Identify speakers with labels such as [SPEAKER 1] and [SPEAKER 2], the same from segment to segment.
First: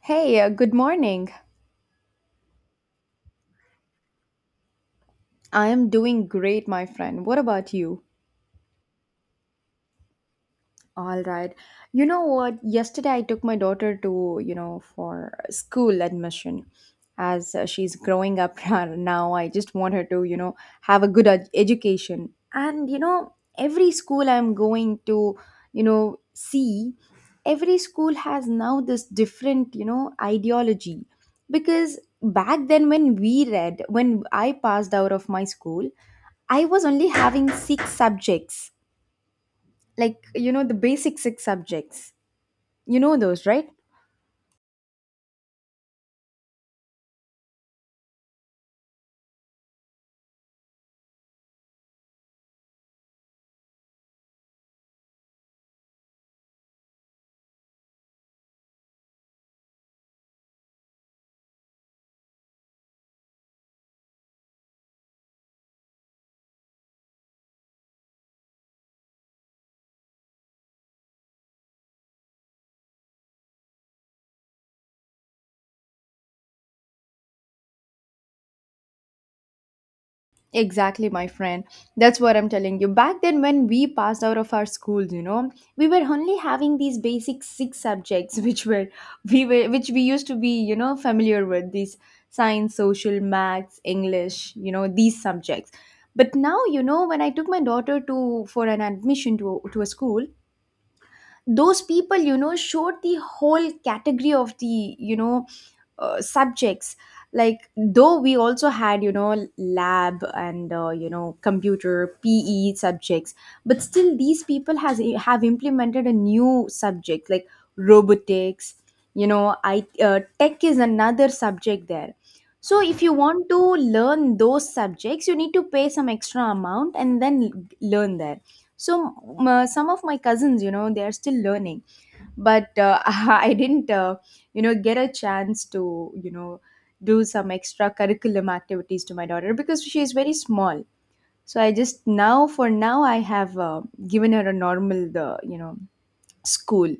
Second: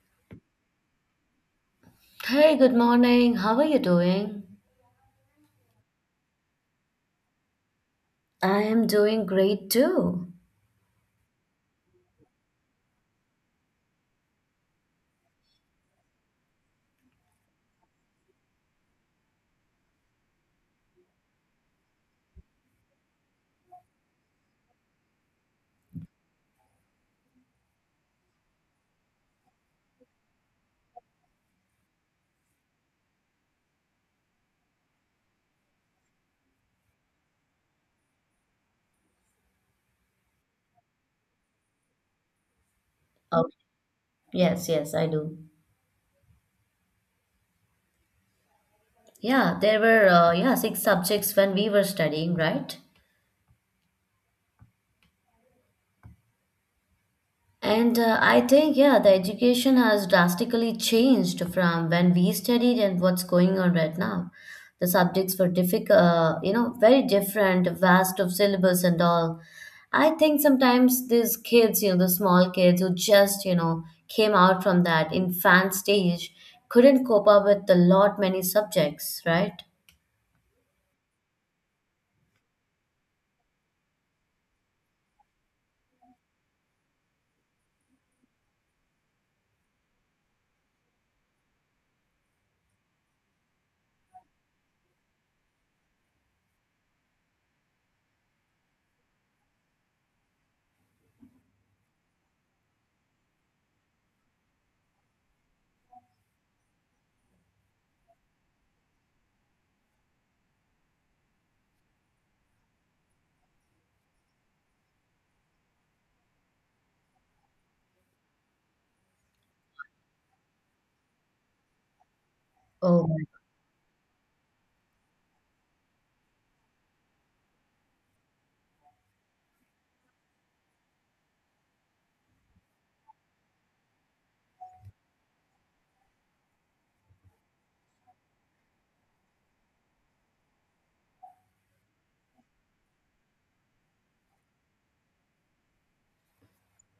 [SPEAKER 1] Hey, good morning.
[SPEAKER 2] Hey, good morning. How are you doing?
[SPEAKER 1] I am doing great, my friend. What about you?
[SPEAKER 2] I am doing great too.
[SPEAKER 1] All right. You know what? Yesterday I took my daughter to, for school admission. As she's growing up now, I just want her to, have a good education. And, every school I'm going to, see, every school has now this different, ideology. Because back then when we read, when I passed out of my school, I was only having six subjects, like, the basic six subjects. you know those
[SPEAKER 2] Oh,
[SPEAKER 1] right
[SPEAKER 2] yes, yes, I do. Yeah, there were yeah, six subjects when we were studying, right? And I think, yeah, the education has drastically changed from when we studied and what's going on right now. The subjects were difficult, you know, very different, vast of syllabus and all. I think sometimes these kids, you know, the small kids who just, you know, came out from that infant stage couldn't cope up with a lot many subjects, right?
[SPEAKER 1] Exactly, my friend. That's what I'm telling you. Back then when we passed out of our schools, we were only having these basic six subjects which were, we were which we used to be, familiar with these: science, social, maths, English, these subjects. But now, you know, when I took my daughter to for an admission to a school, those people, showed the whole category of the, subjects. Like, though we also had, lab and, computer, PE subjects, but still these people has have implemented a new subject like robotics. You know, I, tech is another subject there. So if
[SPEAKER 2] Oh.
[SPEAKER 1] you want to learn those subjects, you need to pay some extra amount and then learn there. So some of my cousins, they are still learning. But I didn't, get a chance to, you know do some extra curriculum activities to my daughter because she is very small. So I just now, for now, I have, given her a normal, the, you know, school.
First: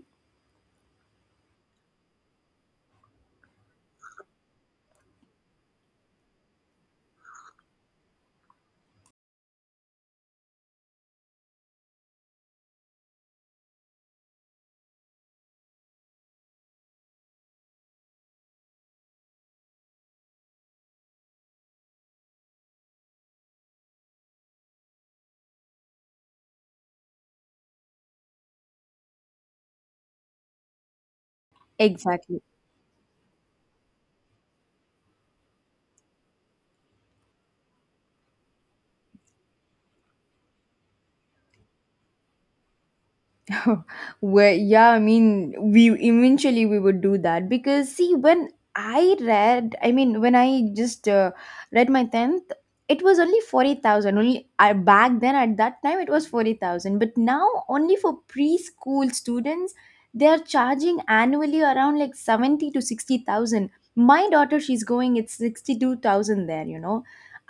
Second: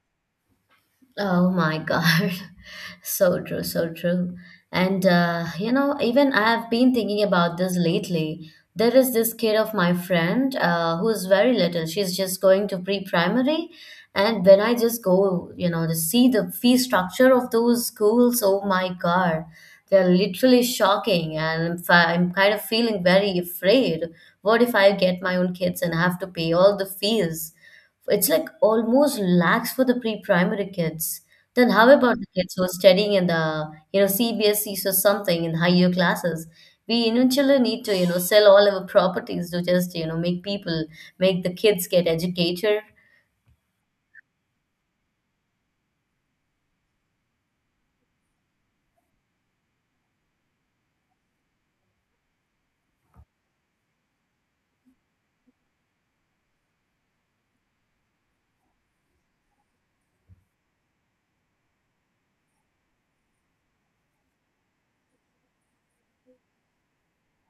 [SPEAKER 2] Oh my God. So true, so true. And, you know, even I've been thinking about this lately. There is this kid of my friend who's very little. She's just going to pre-primary. And when I just go, you know, to see the fee structure of those schools, oh my God, they're literally shocking. And I'm kind of feeling very afraid. What if I get my own kids and have to pay all the fees? It's like almost lax for the pre-primary kids. Then how about the
[SPEAKER 1] Exactly.
[SPEAKER 2] kids who are studying in the, you know, CBSEs or something in higher classes? We eventually need to, you know, sell all our properties to just, you know, make people, make the kids get educated.
[SPEAKER 1] Well, yeah, I mean, we eventually we would do that. Because see, when I read, I mean, when I just read my tenth, it was only 40,000. Only, I back then at that time it was 40,000, but now only for preschool students they are charging annually around like seventy to sixty thousand. My daughter, she's going, it's 62,000 there. You know,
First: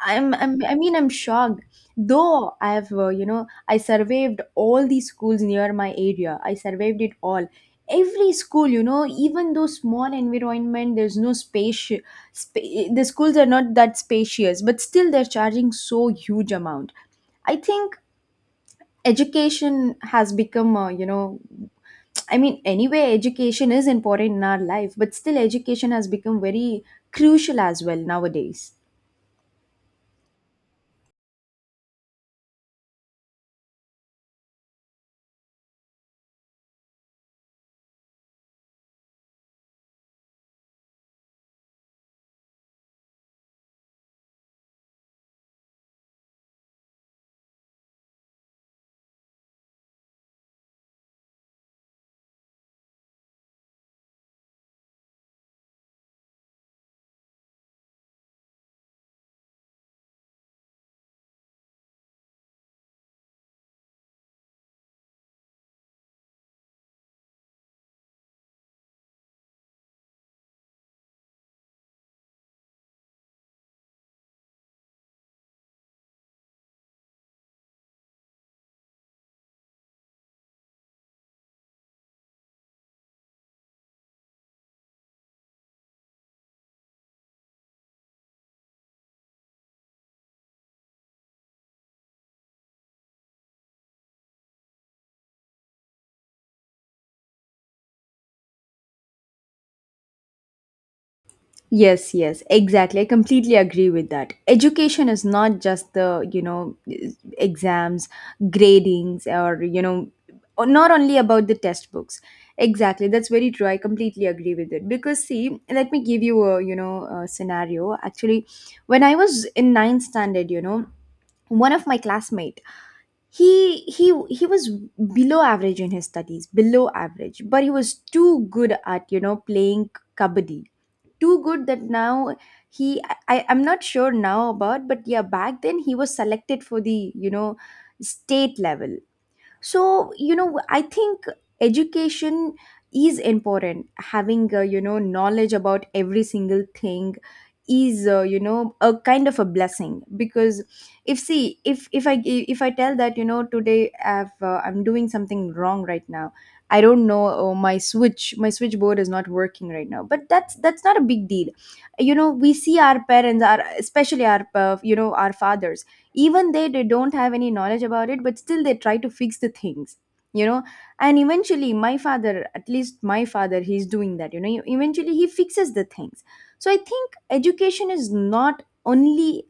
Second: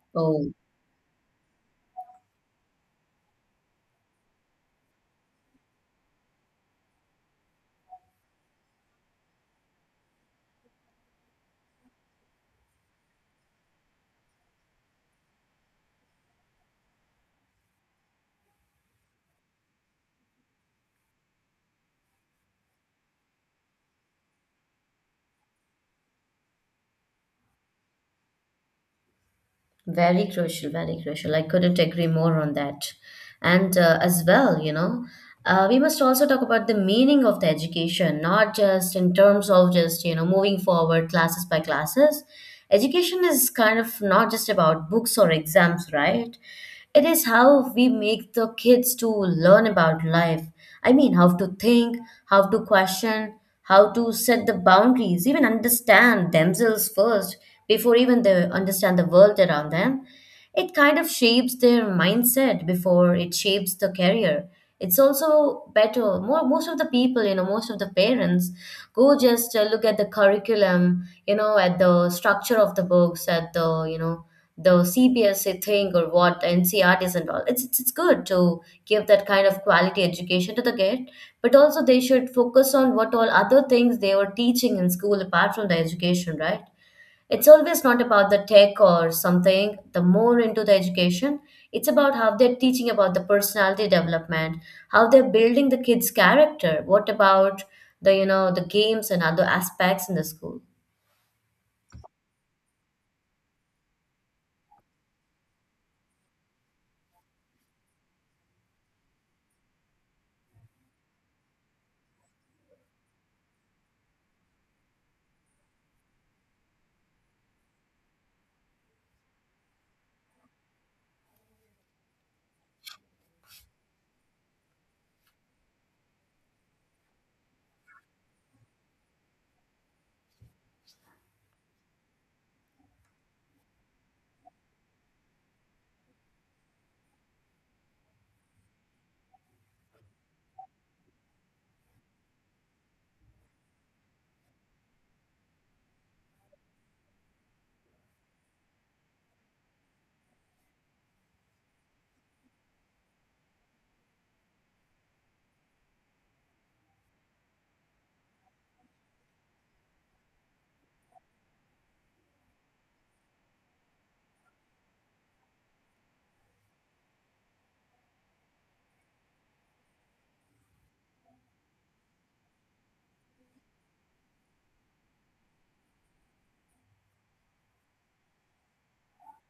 [SPEAKER 2] Oh.
[SPEAKER 1] I mean, I'm shocked. Though I have, I surveyed all the schools near my area. I surveyed it all. Every school, you know, even though small environment, there's no space. The schools are not that spacious, but still they're charging so huge amount. I think education has become, I mean, anyway, education is important in our life, but still education has become very crucial as well nowadays.
[SPEAKER 2] Very crucial, very crucial. I couldn't agree more on that. And as well, you know, we must also talk about the meaning of the education, not just in terms of just, you know, moving forward classes by classes. Education is kind of not just about books or exams, right? It is how we make the kids to learn about life. I mean, how to think, how to question, how to set the boundaries, even understand themselves first before even they understand the world around them. It kind of shapes their mindset before it shapes the career. It's also better. Most of the people, you know, most of the parents go just look at the curriculum, you know, at the structure of the books, at the, you know, the CBSE thing or what NCRTs and all. It's good to give that kind of quality education to the, but also they should focus on what all other things they were teaching in school apart from the education, right? It's always not about the tech or something, the more into the education. It's about how they're teaching about the personality development, how they're building the kids character, what about the, you know, the games and other aspects in the school.
[SPEAKER 1] Yes, yes, exactly. I completely agree with that. Education is not just the, exams, gradings, or, not only about the test books. Exactly. That's very true. I completely agree with it. Because, see, let me give you a, a scenario. Actually, when I was in ninth standard, you know, one of my classmate, he was below average in his studies, below average, but he was too good at, playing kabaddi. Too good that now, I'm not sure now about, but yeah, back then he was selected for the, state level. So, you know, I think education is important. Having, knowledge about every single thing is, a kind of a blessing. Because, if see, if I tell that, you know, today I'm doing something wrong right now. I don't know, oh, my switchboard is not working right now. But that's not a big deal. You know, we see our parents, our especially our, our fathers. Even they don't have any knowledge about it, but still they try to fix the things, you know. And eventually my father, at least my father, he's doing that. You know, eventually he fixes the things. So I think education is not only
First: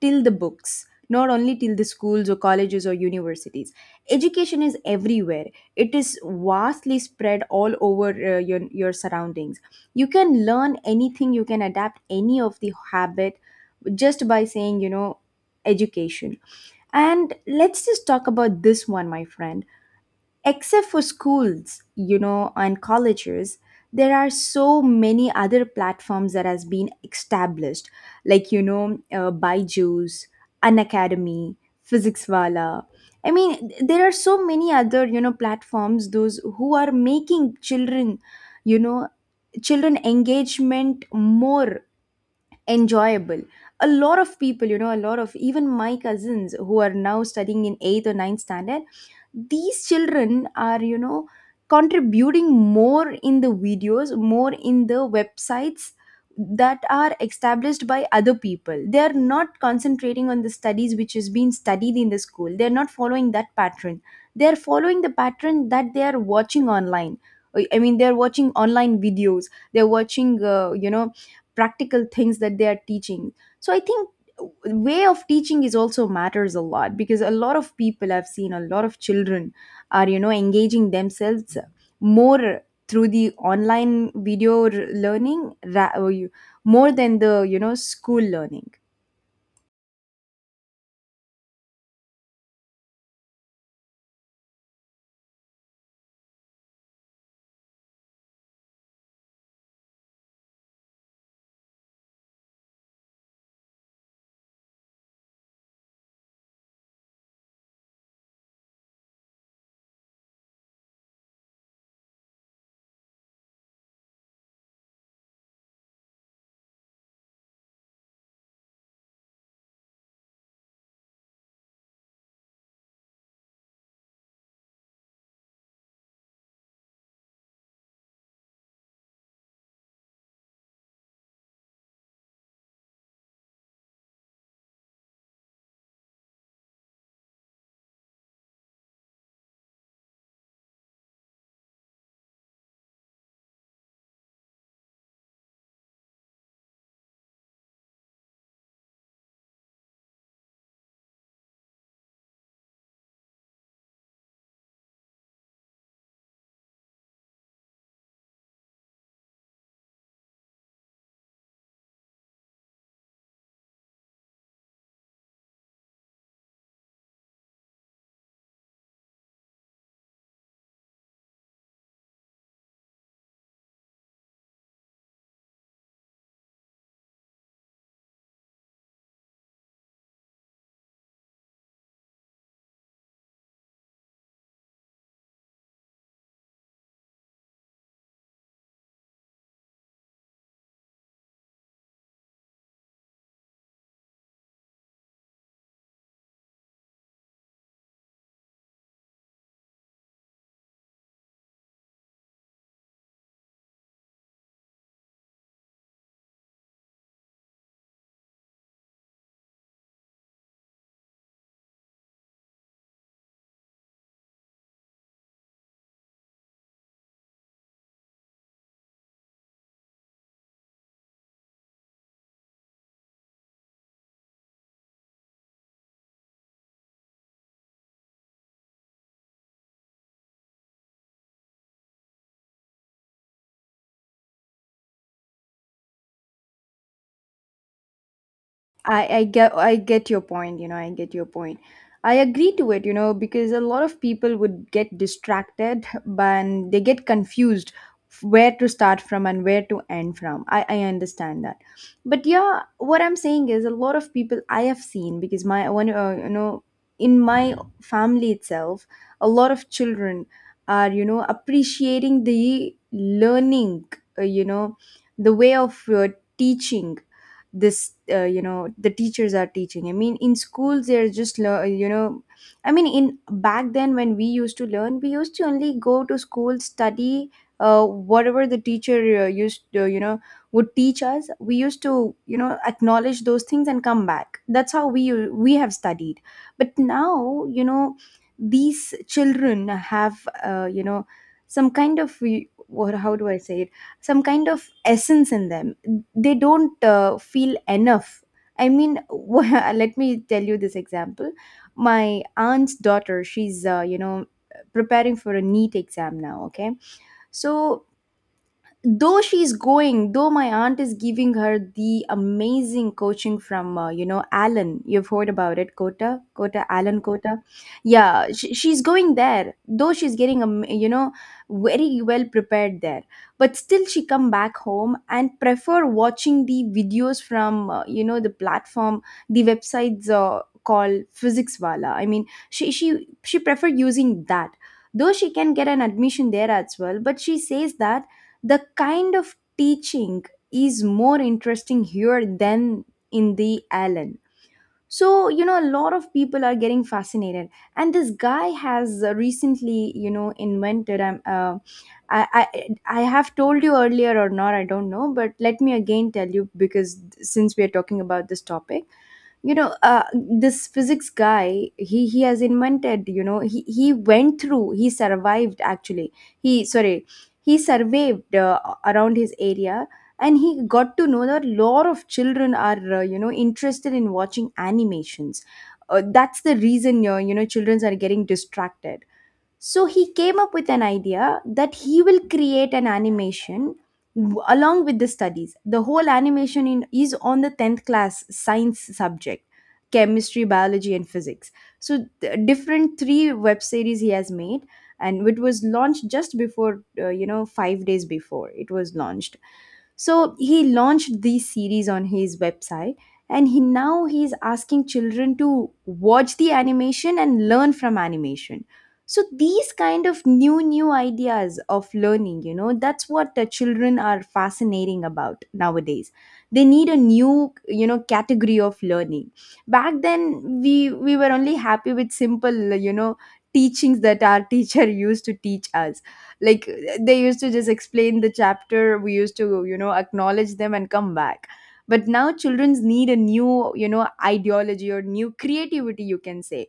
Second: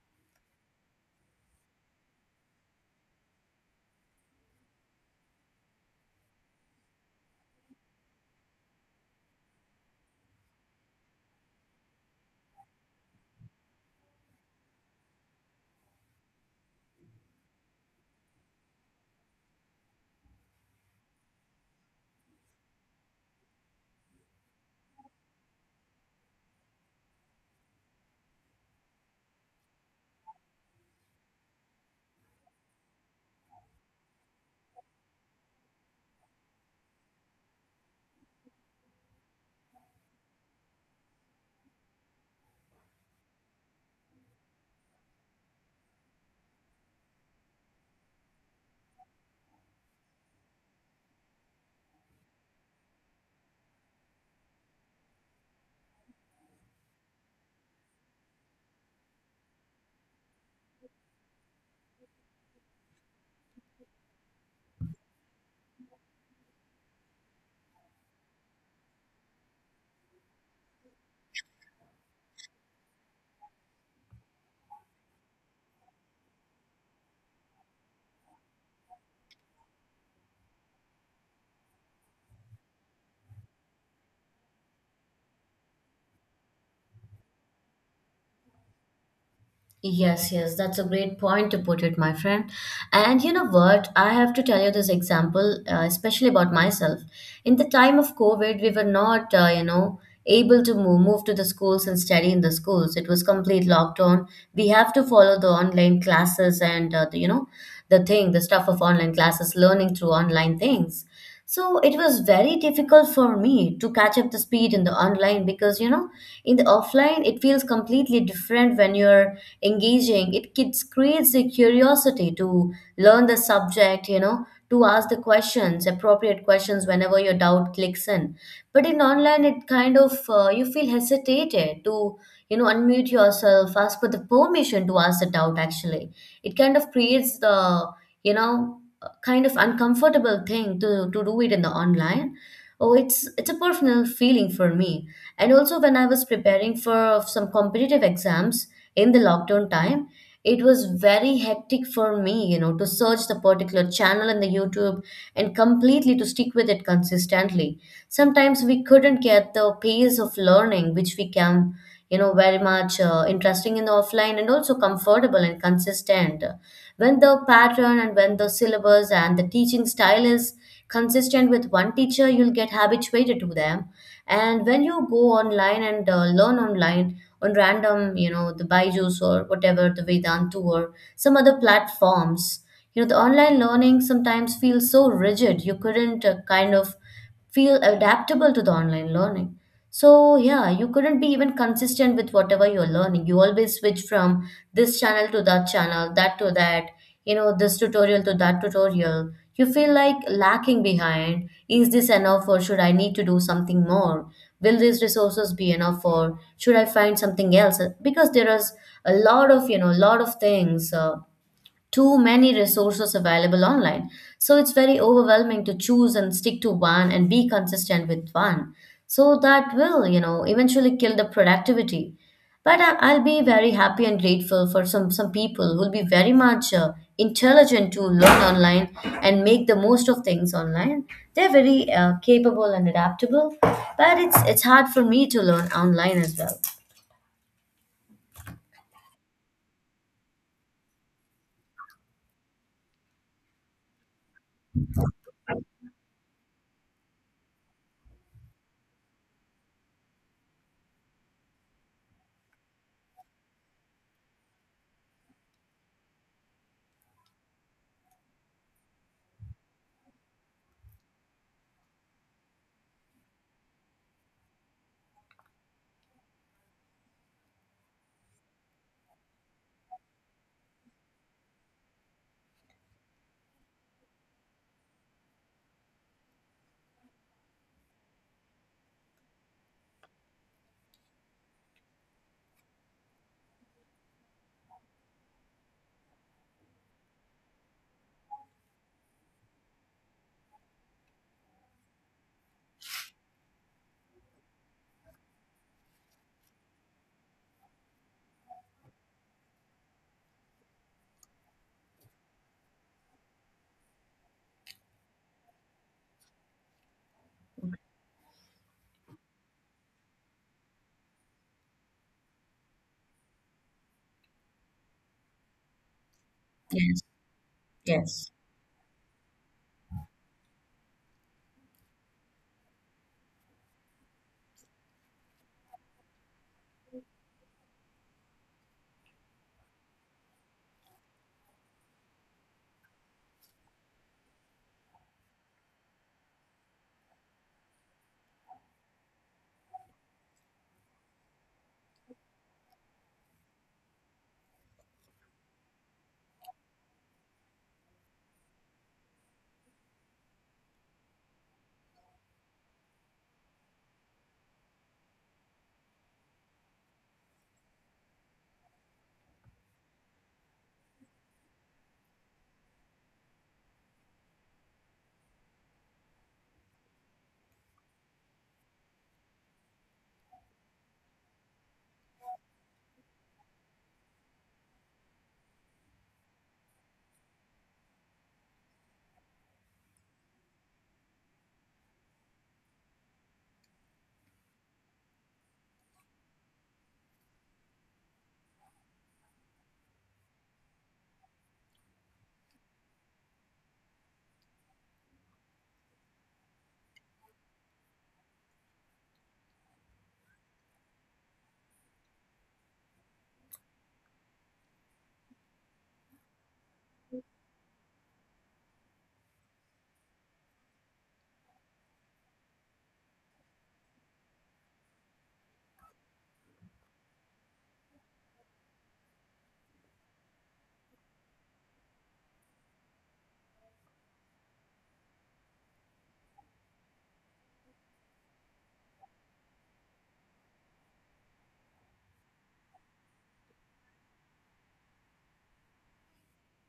[SPEAKER 1] till the books, not only till the schools or colleges or universities. Education is everywhere. It is vastly spread all over, your surroundings. You can learn anything, you can adapt any of the habit, just by saying, you know, education. And let's just talk about this one, my friend. Except for schools, you know, and colleges, there are so many other platforms that has been established, like, you know, Byju's, Unacademy, PhysicsWala. I mean, there are so many other, you know, platforms, those who are making children, you know, children engagement more enjoyable. A lot of people, you know, a lot of even my cousins who are now studying in 8th or ninth standard, these children are, you know, contributing more in the videos, more in the websites that are established by other people. They are not concentrating on the studies which is being studied in the school. They are not following that pattern, they are following the pattern that they are watching online. I mean, they are watching online videos, they are watching, practical things that they are teaching. So I think way of teaching is also matters a lot, because a lot of people I've seen, a lot of children are, you know, engaging themselves more through the online video r- learning ra- or you- more than the, you know, school learning.
[SPEAKER 2] Yes, yes, that's a great point to put it, my friend. And you know what? I have to tell you this example, especially about myself. In the time of COVID, we were not, you know, able to move to the schools and study in the schools. It was complete lockdown. We have to follow the online classes and, the, you know, the thing, the stuff of online classes, learning through online things. So it was very difficult for me to catch up the speed in the online, because you know, in the offline it feels completely different when you're engaging. It kids creates the curiosity to learn the subject, you know, to ask the questions, appropriate questions whenever your doubt clicks in. But in online it kind of, you feel hesitated to, you know, unmute yourself, ask for the permission to ask the doubt actually. It kind of creates the, you know, kind of uncomfortable thing to do it in the online. Oh, it's a personal feeling for me. And also when I was preparing for some competitive exams in the lockdown time, it was very hectic for me, you know, to search the particular channel in the YouTube and completely to stick with it consistently. Sometimes we couldn't get the pace of learning which we can, you know, very much interesting in the offline, and also comfortable and consistent when the pattern and when the syllabus and the teaching style is consistent with one teacher, you'll get habituated to them. And when you go online and learn online on random, you know, the Byju's or whatever, the Vedantu or some other platforms, you know, the online learning sometimes feels so rigid, you couldn't kind of feel adaptable to the online learning. So, yeah, you couldn't be even consistent with whatever you're learning. You always switch from this channel to that channel, that to that, you know, this tutorial to that tutorial. You feel like lacking behind. Is this enough or should I need to do something more? Will these resources be enough or should I find something else? Because there is a lot of, you know, lot of things. Too many resources available online. So it's very overwhelming to choose and stick to one and be consistent with one. So that will, you know, eventually kill the productivity. But I'll be very happy and grateful for some people who'll be very much intelligent to learn online and make the most of things online. They're very capable and adaptable, but it's hard for me to learn online as well.
[SPEAKER 1] I get your point, you know, I get your point. I agree to it, you know, because a lot of people would get distracted and they get confused where to start from and where to end from. I understand that. But yeah, what I'm saying is, a lot of people I have seen, because my one you know in my family itself, a lot of children are, you know, appreciating the learning, uh, you know, the way of, teaching. This you know The teachers are teaching, I mean, in schools they're just you know, I mean, in back then when we used to learn, we used to only go to school, study, whatever the teacher, used to, you know, would teach us, we used to, you know, acknowledge those things and come back. That's how we have studied. But now, you know, these children have, uh, you know some kind of, what how do I say it, some kind of essence in them. They don't, feel enough. I mean, let me tell you this example. My aunt's daughter, she's, preparing for a NEET exam now, okay? So, though she's going though my aunt is giving her the amazing coaching from, alan you've heard about it, Kota, Kota,
[SPEAKER 2] Yes,
[SPEAKER 1] alan kota. Yeah,
[SPEAKER 2] yes.
[SPEAKER 1] she's going there. Though she's getting, very well prepared there, but still she come back home and prefer watching the videos from, the platform, the websites, called physics wala I mean, she prefer using that. Though she can get an admission there as well, but she says that the kind of teaching is more interesting here than in the Allen. So, you know, a lot of people are getting fascinated. And this guy has, recently, you know, invented. I have told you earlier or not, I don't know, but let me again tell you, because since we are talking about this topic, you know, this physics guy, he has invented, you know, he went through, he survived actually he sorry, he surveyed, around his area, and he got to know that a lot of children are, interested in watching animations. That's the reason, children are getting distracted. So he came up with an idea that he will create an animation along with the studies. The whole animation is on the 10th class science subject: chemistry, biology, and physics. So, different three web series he has made, and it was launched just before, 5 days before it was launched. So he launched these series on his website, and he now he's asking children to watch the animation and learn from animation. So these kind of new ideas of learning, you know, that's what the children are fascinating about nowadays. They need a new, you know, category of learning. Back then we were only happy with simple, you know, teachings that our teacher used to teach us, like, they used to just explain the chapter, we used to, you know, acknowledge them and come back. But now children's need a new, you know, ideology or new creativity, you can say,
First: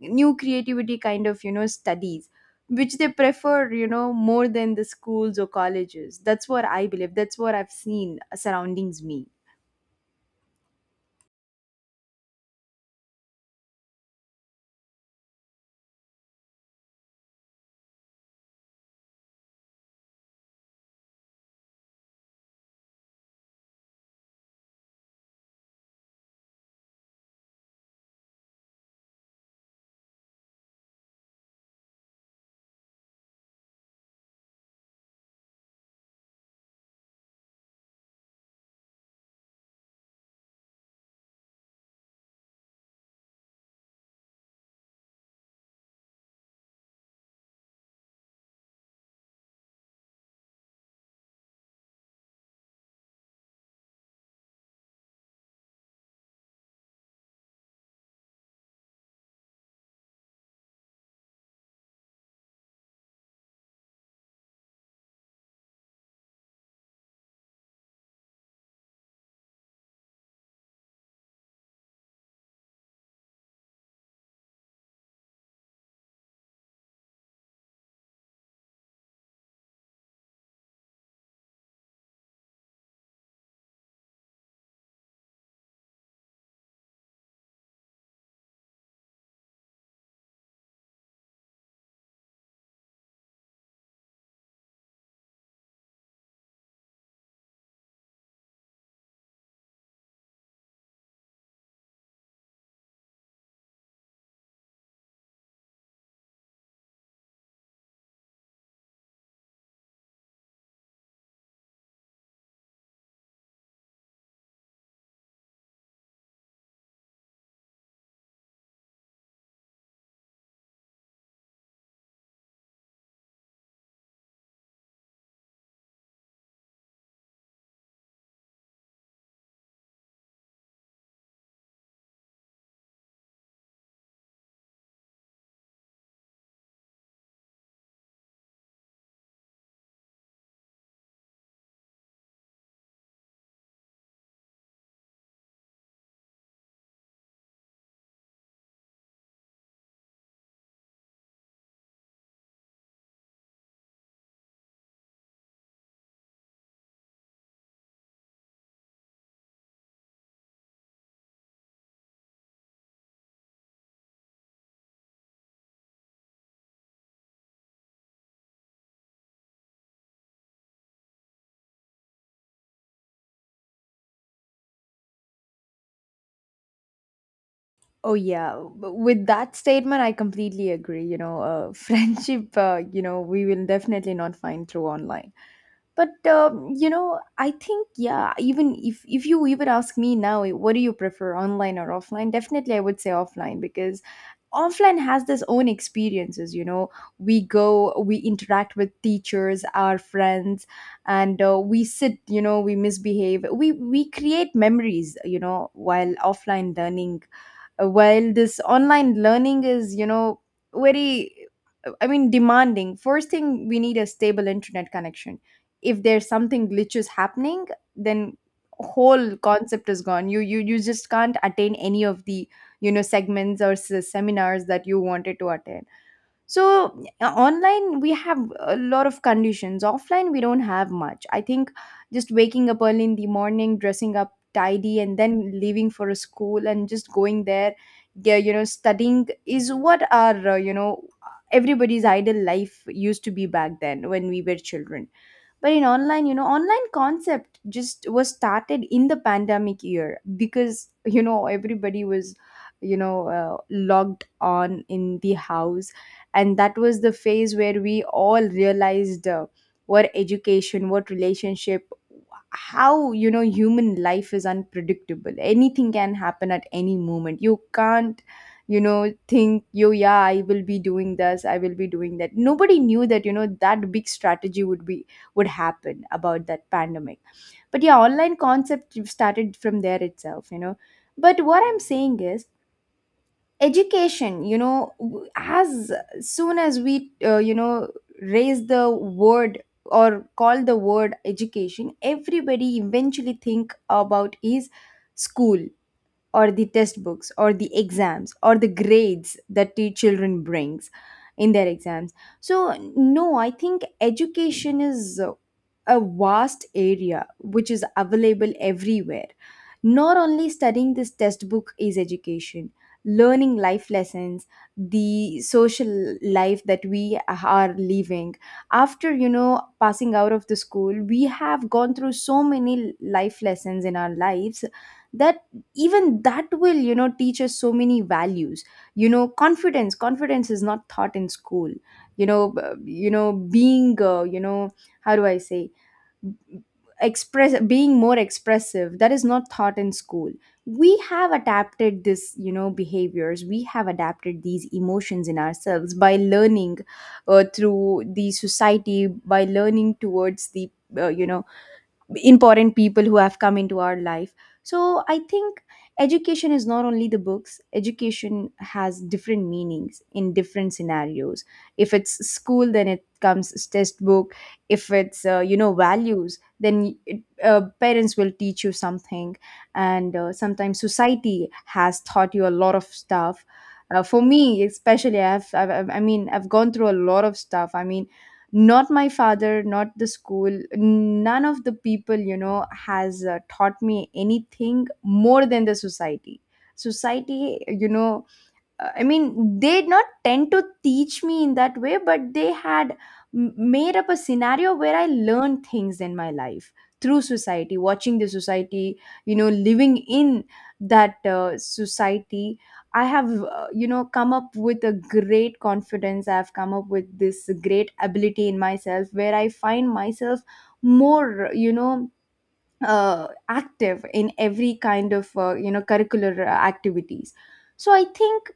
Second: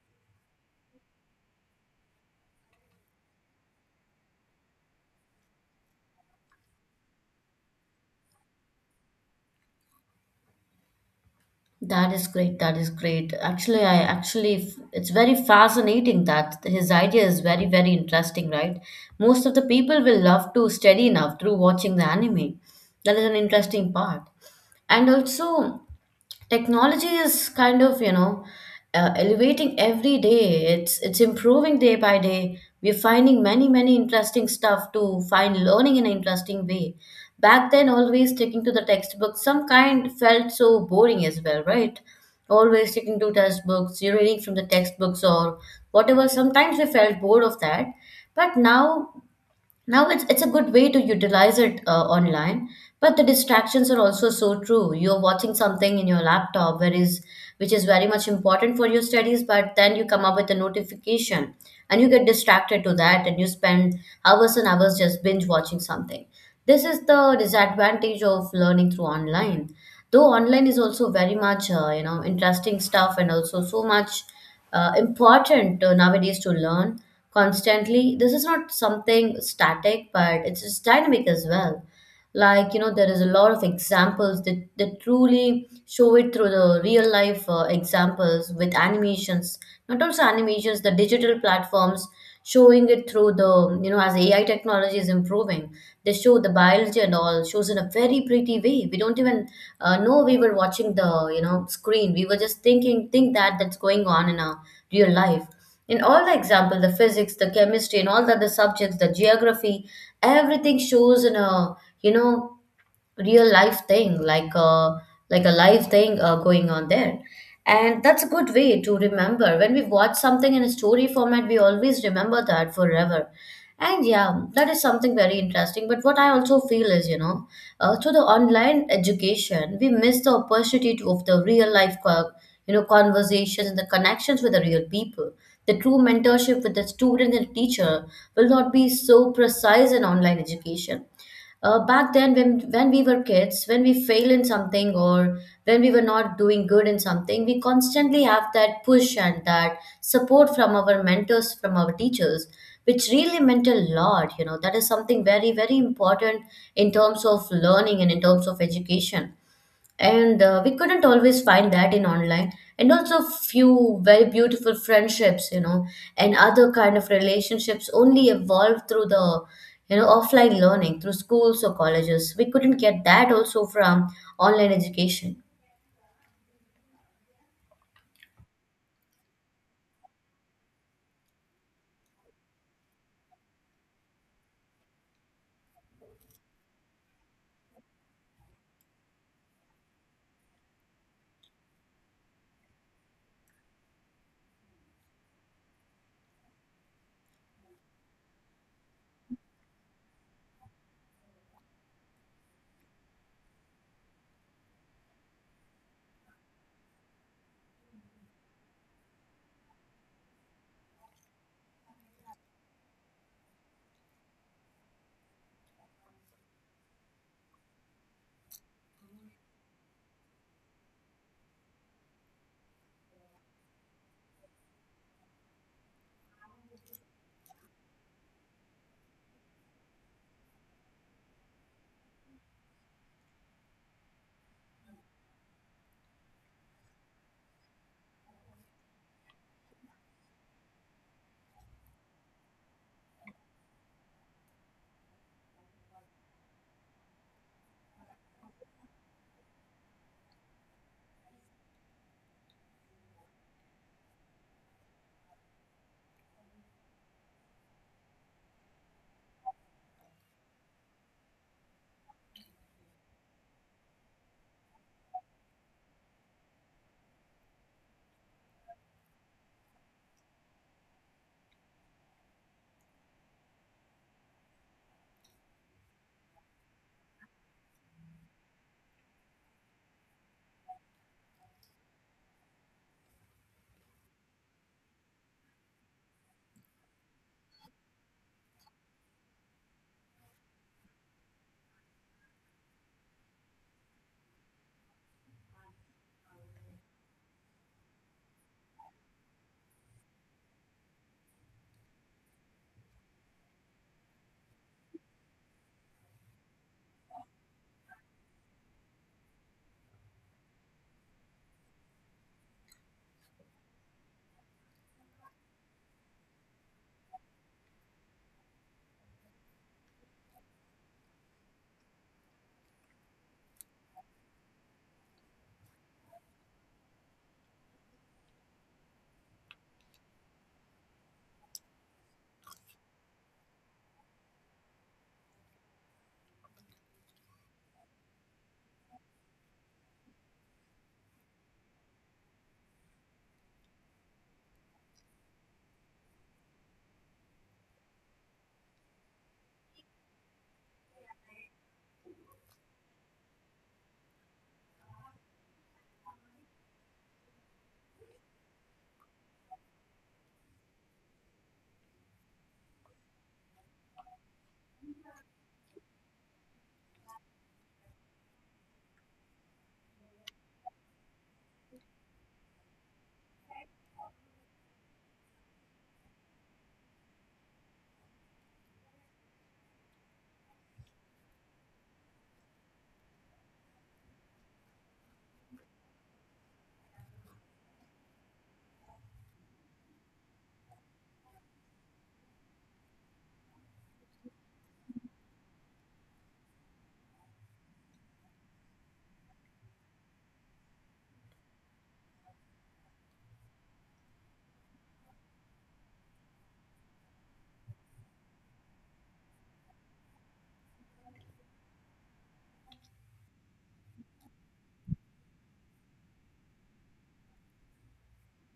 [SPEAKER 1] new creativity kind of, you know, studies, which they prefer, you know, more than the schools or colleges. That's what I believe, that's what I've seen surroundings me.
[SPEAKER 2] That is great. That is great. Actually, it's very fascinating that his idea is very, very interesting, right? Most of the people will love to study now through watching the anime. That is an interesting part, and also technology is kind of, you know, elevating every day, it's improving day by day. We're finding many many interesting stuff to find learning in an interesting way. Back then, always sticking to the textbook some kind felt so boring as well, right? Always sticking to textbooks, you're reading from the textbooks or whatever, sometimes we felt bored of that. But now, now it's a good way to utilize it online, but the distractions are also so true. You're watching something in your laptop, where is which is very much important for your studies, but then you come up with a notification and you get distracted to that, and you spend hours and hours just binge watching something. This is the disadvantage of learning through online. Though online is also very much you know interesting stuff, and also so much important nowadays to learn constantly. This is not something static, but it's just dynamic as well. Like, you know, there is a lot of examples that truly show it through the real life examples with animations, not also animations, the digital platforms showing it through the, you know, as AI technology is improving, they show the biology and all shows in a very pretty way. We don't even know we were watching the, you know, screen. We were just think that that's going on in our real life. In all the example, the physics, the chemistry, and all the other subjects, the geography, everything shows in a, you know, real life thing, like a live thing going on there. And that's a good way to remember. When we watch something in a story format, we always remember that forever. And yeah, that is something very interesting. But what I also feel is, you know, through the online education, we miss the opportunity to, of the real life you know, conversations and the connections with the real people. The true mentorship with the student and teacher will not be so precise in online education. Back then, when we were kids, when we fail in something or when we were not doing good in something, we constantly have that push and that support from our mentors, from our teachers, which really meant a lot, you know. That is something very very important in terms of learning and in terms of education. And we couldn't always find that in online. And also few very beautiful friendships, you know, and other kind of relationships only evolved through the, you know, offline learning through schools or colleges. We couldn't get that also from online education.
[SPEAKER 1] Oh yeah, with that statement I completely agree, you know. Friendship, you know, we will definitely not find through online. But you know, I think, yeah, even if you even ask me now, what do you prefer, online or offline? Definitely I would say offline, because offline has this own experiences, you know. We go, we interact with teachers, our friends, and we sit, you know, we misbehave, we create memories, you know, while offline learning. While this online learning is, you know, very, I mean, demanding. First thing, we need a stable internet connection. If there's something glitches happening, then whole concept is gone. You just can't attain any of the, you know, segments or seminars that you wanted to attend. So, online we have a lot of conditions, offline we don't have much, I think. Just waking up early in the morning, dressing up tidy, and then leaving for a school and just going there, you know, studying is what our, you know, everybody's ideal life used to be back then when we were children. But in online, you know, online concept just was started in the pandemic year, because, you know, everybody was, you know, logged on in the house. And that was the phase where we all realized, what education, what relationship, how, you know, human life is unpredictable, anything can happen at any moment. You can't, you know, think, yo yeah, I will be doing this, I will be doing that. Nobody knew that, you know, that big strategy would be, would happen about that pandemic. But yeah, online concept started from there itself, you know. But what I'm saying is, education, you know, as soon as we, you know, raise the word or call the word education, everybody eventually think about is school, or the test books or the exams or the grades that the children brings in their exams. So, no, I think education is, a vast area which is available everywhere. Not only studying this test book is education. Learning life lessons, the social life that we are living, after, you know, passing out of the school, we have gone through so many life lessons in our lives, that, even that will, you know, teach us so many values. You know, confidence is not taught in school. You know, you know, being, you know, how do I say, express, being more expressive, that is not taught in school. We have adapted this, you know, behaviors, we have adapted these emotions in ourselves by learning, through the society, by learning towards the, you know, important people who have come into our life. So I think education is not only the books, education has different meanings in different scenarios. If it's school, then it comes as textbook. If it's, you know, values, then it, parents will teach you something. And sometimes society has taught you a lot of stuff. For me especially, I mean, I've gone through a lot of stuff. I mean, not my father, not the school, none of the people, you know, has taught me anything more than the society. Society, you know, I mean, they did not tend to teach me in that way, but they had made up a scenario where I learned things in my life, through society, watching the society, you know, living in that society. I have, you know, come up with a great confidence. I've come up with this great ability in myself where I find myself more, you know, active in every kind of you know curricular activities. So I think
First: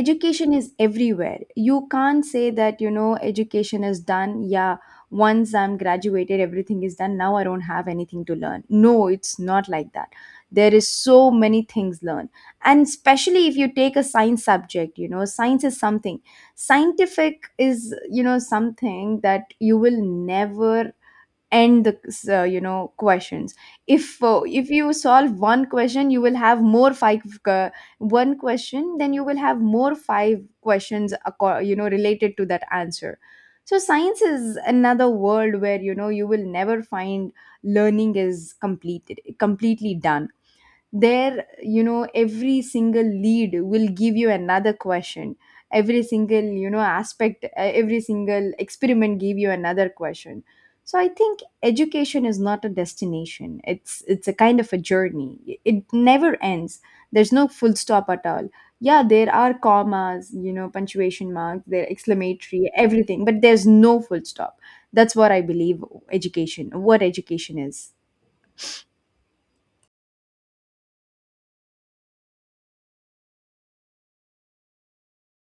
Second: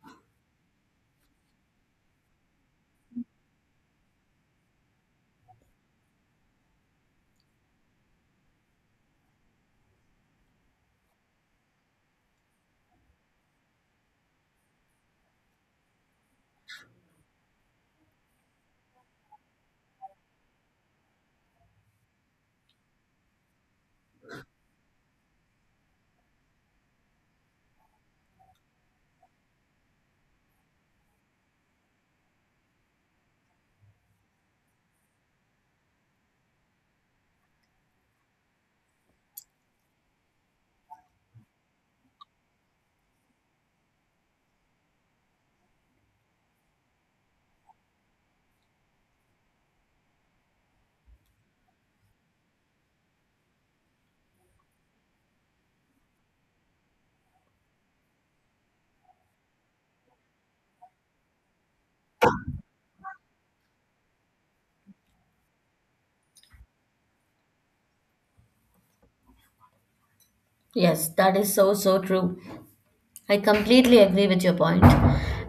[SPEAKER 1] education is everywhere. You can't say that, you know, education is done, yeah, once I'm graduated everything is done, now I don't have anything to learn. No, it's not like that. There is so many things learn. And especially if you take a science subject, you know, science is something, scientific is, you know, something that you will never end the, you know, questions. If if you solve one question, you will have more five, uh, one question, then you will have more five questions, you know, related to that answer. So science is another world where, you know, you will never find learning is completed, completely done. There, you know, every single lead will give you another question, every single, you know, aspect, every single experiment give you another question. So I think education is not a destination, it's a kind of a journey, it never ends. There's no full stop at all. Yeah, there are commas, you know, punctuation marks, there exclamatory, everything, but there's no full stop. That's what I believe education, what education is.
[SPEAKER 2] Yes, that is so, so true. I completely agree with your point.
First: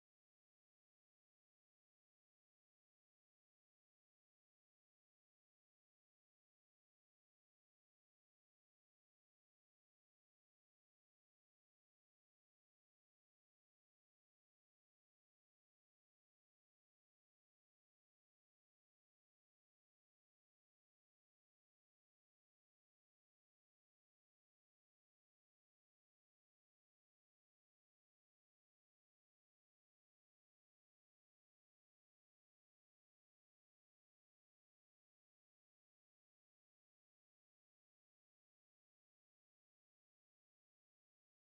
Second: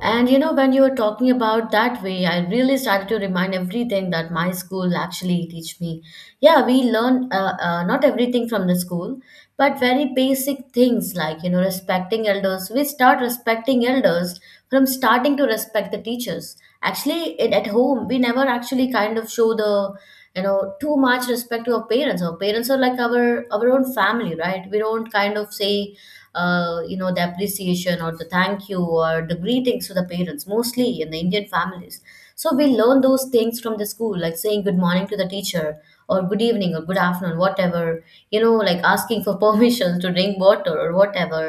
[SPEAKER 2] And you know, when you were talking about that way, I really started to remind everything that my school actually teach me. Yeah, we learn not everything from the school, but very basic things like, you know, respecting elders. We start respecting elders from starting to respect the teachers. Actually, at home, we never actually kind of show the too much respect to our parents. Our parents are like our own family, right? We don't kind of say the appreciation or the thank you or the greetings to the parents, mostly in the Indian families. So we learn those things from the school, like saying good morning to the teacher, or good evening or good afternoon, whatever. Like asking for permission to drink water or whatever.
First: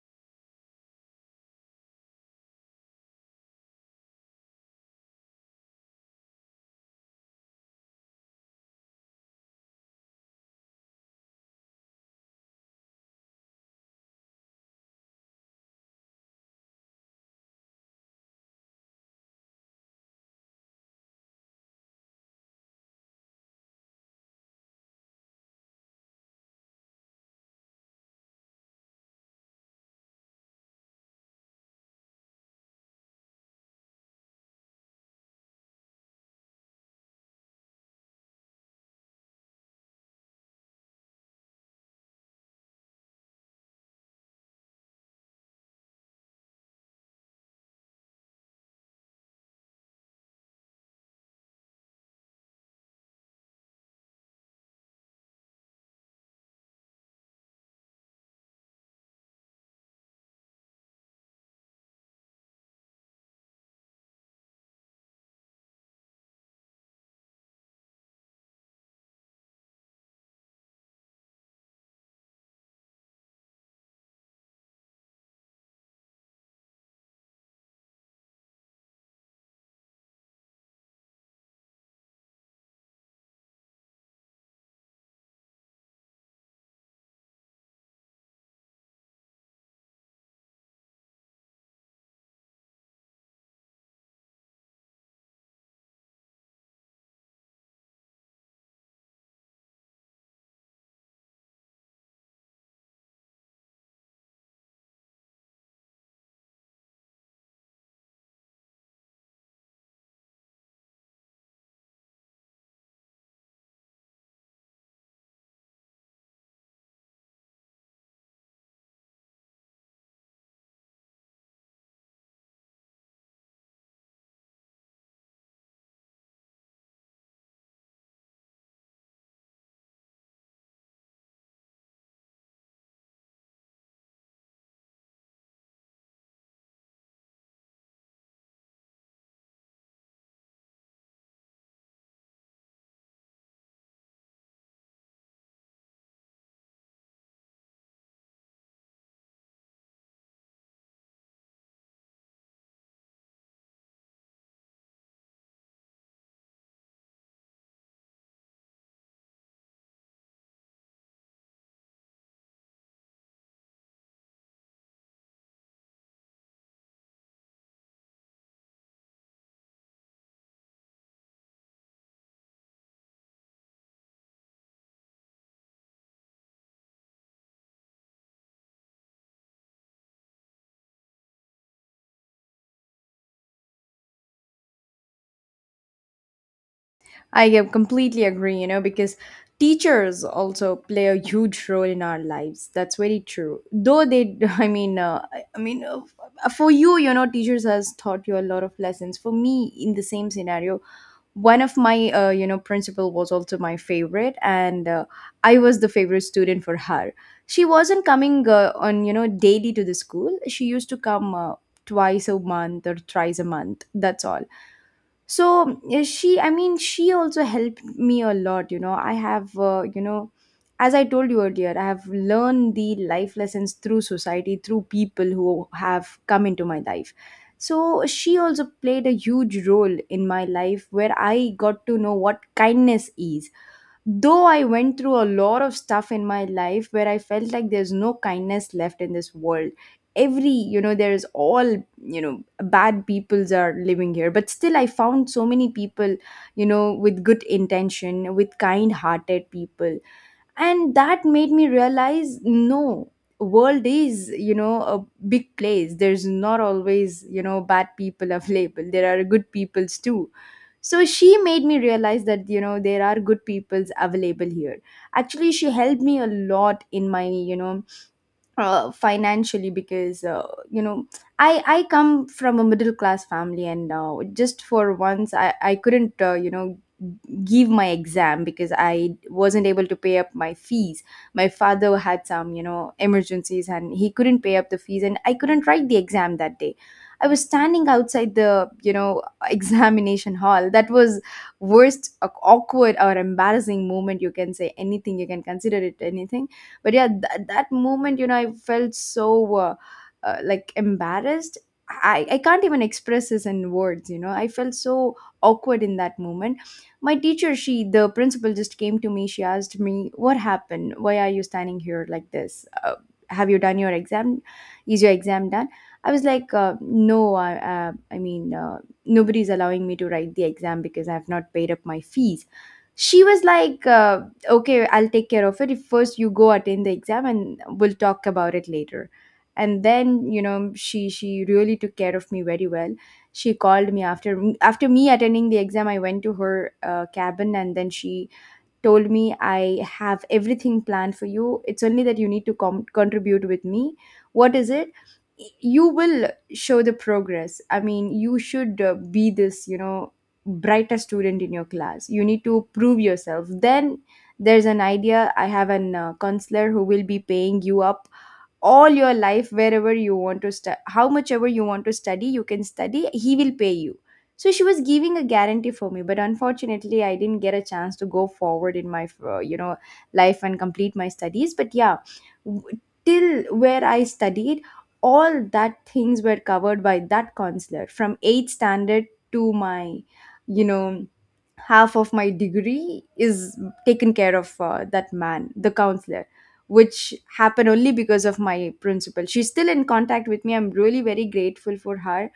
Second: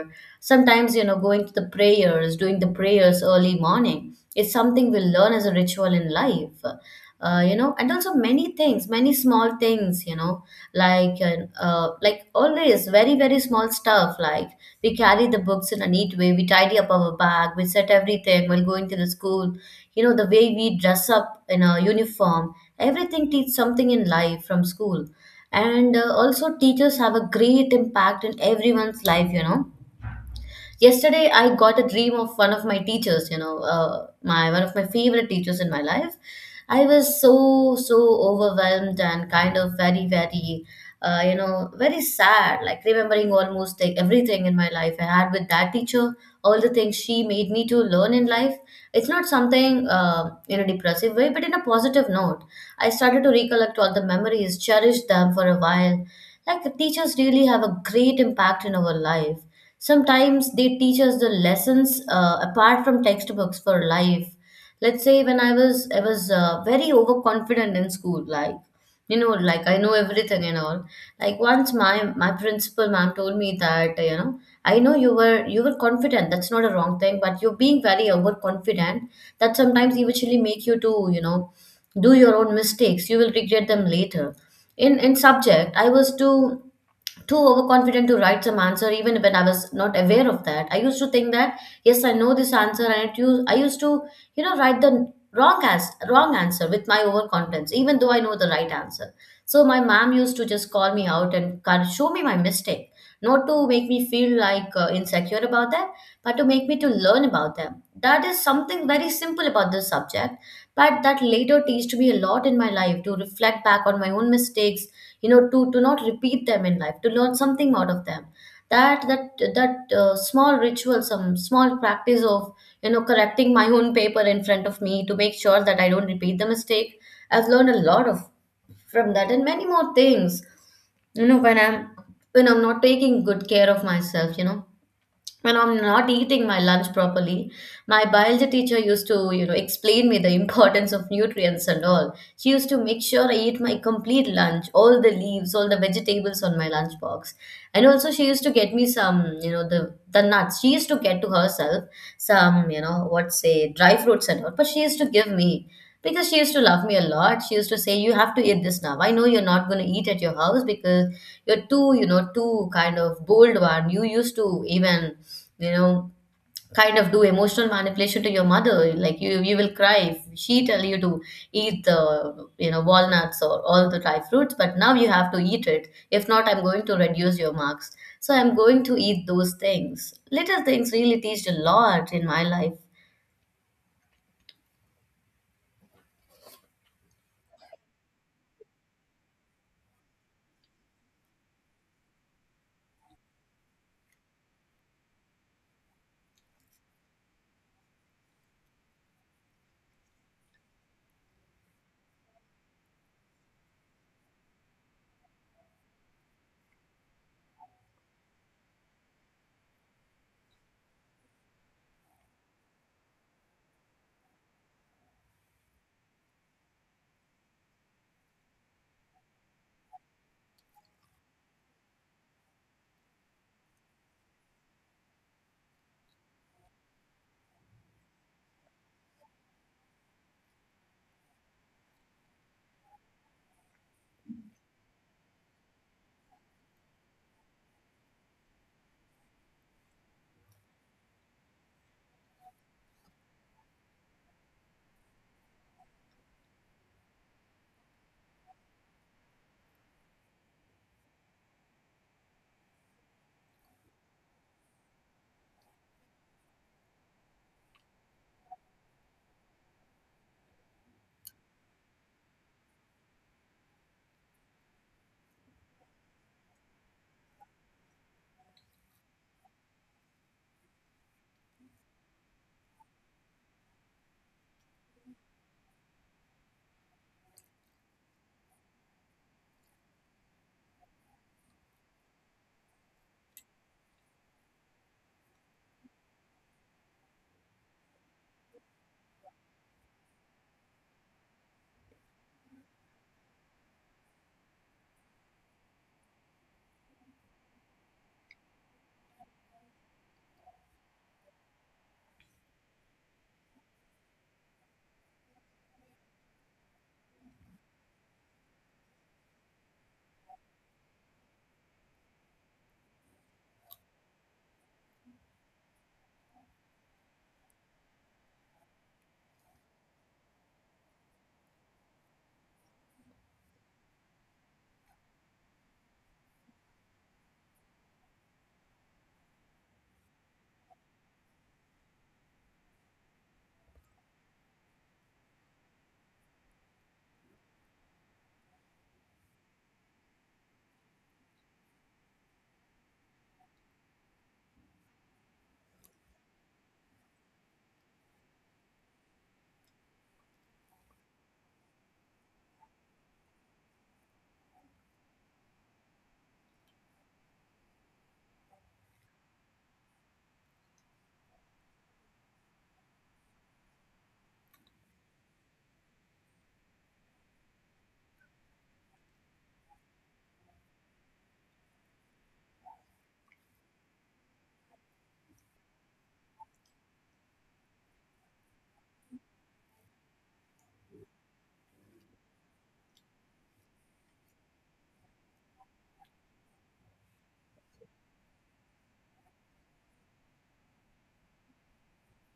[SPEAKER 2] Sometimes, going to the prayers, doing the prayers early morning, is something we learn as a ritual in life. And also many things, many small things, like, like, always very, very small stuff. Like, we carry the books in a neat way, we tidy up our bag, we set everything while going to the school. The way we dress up in a uniform, everything teach something in life from school. And also teachers have a great impact in everyone's life. Yesterday, I got a dream of one of my teachers, you know, my one of my favorite teachers in my life. I was so, so overwhelmed and kind of very, very, very sad, like remembering almost like everything in my life I had with that teacher, all the things she made me to learn in life. It's not something in a depressive way, but in a positive note. I started to recollect all the memories, cherish them for a while, like teachers really have a great impact in our life. Sometimes they teach us the lessons apart from textbooks for life. Let's say, when I was very overconfident in school, like, like, I know everything and all. Like, once my principal ma'am told me that, I know you were confident. That's not a wrong thing, but you're being very overconfident. That sometimes eventually make you to do your own mistakes. You will regret them later. In subject, I was too overconfident to write some answer, even when I was not aware of that. I used to think that yes, I know this answer, and I used to write the wrong as wrong answer with my overconfidence, even though I know the right answer. So my mom used to just call me out and kind of show me my mistake, not to make me feel like insecure about them, but to make me to learn about them. That is something very simple about this subject, but that later teached me a lot in my life, to reflect back on my own mistakes, to not repeat them in life, to learn something out of them. That small ritual, some small practice of correcting my own paper in front of me to make sure that I don't repeat the mistake. I've learned a lot of from that, and many more things. you know when i'm when I'm not taking good care of myself, when I'm not eating my lunch properly, my biology teacher used to, explain me the importance of nutrients and all. She used to make sure I eat my complete lunch, all the leaves, all the vegetables on my lunchbox. And also she used to get me some, the nuts. She used to get to herself some, what say, dry fruits and all, but she used to give me, because she used to love me a lot. She used to say, you have to eat this now. I know you're not gonna eat at your house, because you're too, too kind of bold one. You used to even, you know kind of do emotional manipulation to your mother, like, you will cry if she tell you to eat the walnuts or all the dry fruits. But now you have to eat it, if not I'm going to reduce your marks. So I'm going to eat those things. Little things really teach a lot in my life.
[SPEAKER 1] I can completely agree, you know, because teachers also play a huge role in our lives. That's very true. Though they, I mean, for you, you know, teachers has taught you a lot of lessons. For me, in the same scenario, one of my, you know, principal was also my favorite, and I was the favorite student for her. She wasn't coming on, you know, daily to the school. She used to come. Twice a month or thrice a month, that's all. So she, I mean, she also helped me a lot, you know. I have, you know, as I told you earlier, I have learned the life lessons through society, through people who have come into my life. So she also played a huge role in my life where I got to know what kindness is. Though I went through a lot of stuff in my life where I felt like there's no kindness left in this world. Every, you know, there's all, you know, bad peoples are living here. But still, I found so many people, you know, with good intention, with kind hearted people. And that made me realize, no, world is, you know, a big place, there's not always, you know, bad people available, there are good peoples too. So she made me realize that, you know, there are good peoples available here. Actually, she helped me a lot in my, you know, financially, because, you know, I come from a middle class family, and just for once, I couldn't, you know, give my exam because I wasn't able to pay up my fees. My father had some, you know, emergencies, and he couldn't pay up the fees, and I couldn't write the exam that day. I was standing outside the, you know, examination hall. That was worst, awkward or embarrassing moment, you can say anything, you can consider it anything. But yeah, that moment, you know, I felt so like embarrassed. I can't even express this in words, you know, I felt so awkward in that moment. My teacher, she, the principal, just came to me, she asked me, what happened, why are you standing here like this, have you done your exam, is your exam done? I was like, no, I, I mean, nobody's allowing me to write the exam because I have not paid up my fees. She was like, okay, I'll take care of it, if first you go attend the exam and we'll talk about it later. And then, you know, she really took care of me very well. She called me after, after me attending the exam, I went to her cabin, and then she told me, I have everything planned for you. It's only that you need to contribute with me. What is it? You will show the progress. I mean, you should be this, you know, brighter student in your class. You need to prove yourself. Then there's an idea. I have an counselor who will be paying you up all your life. Wherever you want to study, how much ever you want to study you can study, he will pay you. So she was giving a guarantee for me, but unfortunately I didn't get a chance to go forward in my life and complete my studies. But yeah, w- till where I studied, all that things were covered by that counselor from 8th standard to my you know half of my degree is taken care of that man, the counselor, which happened only because of my principal. She's still in contact with me. I'm really very grateful for her.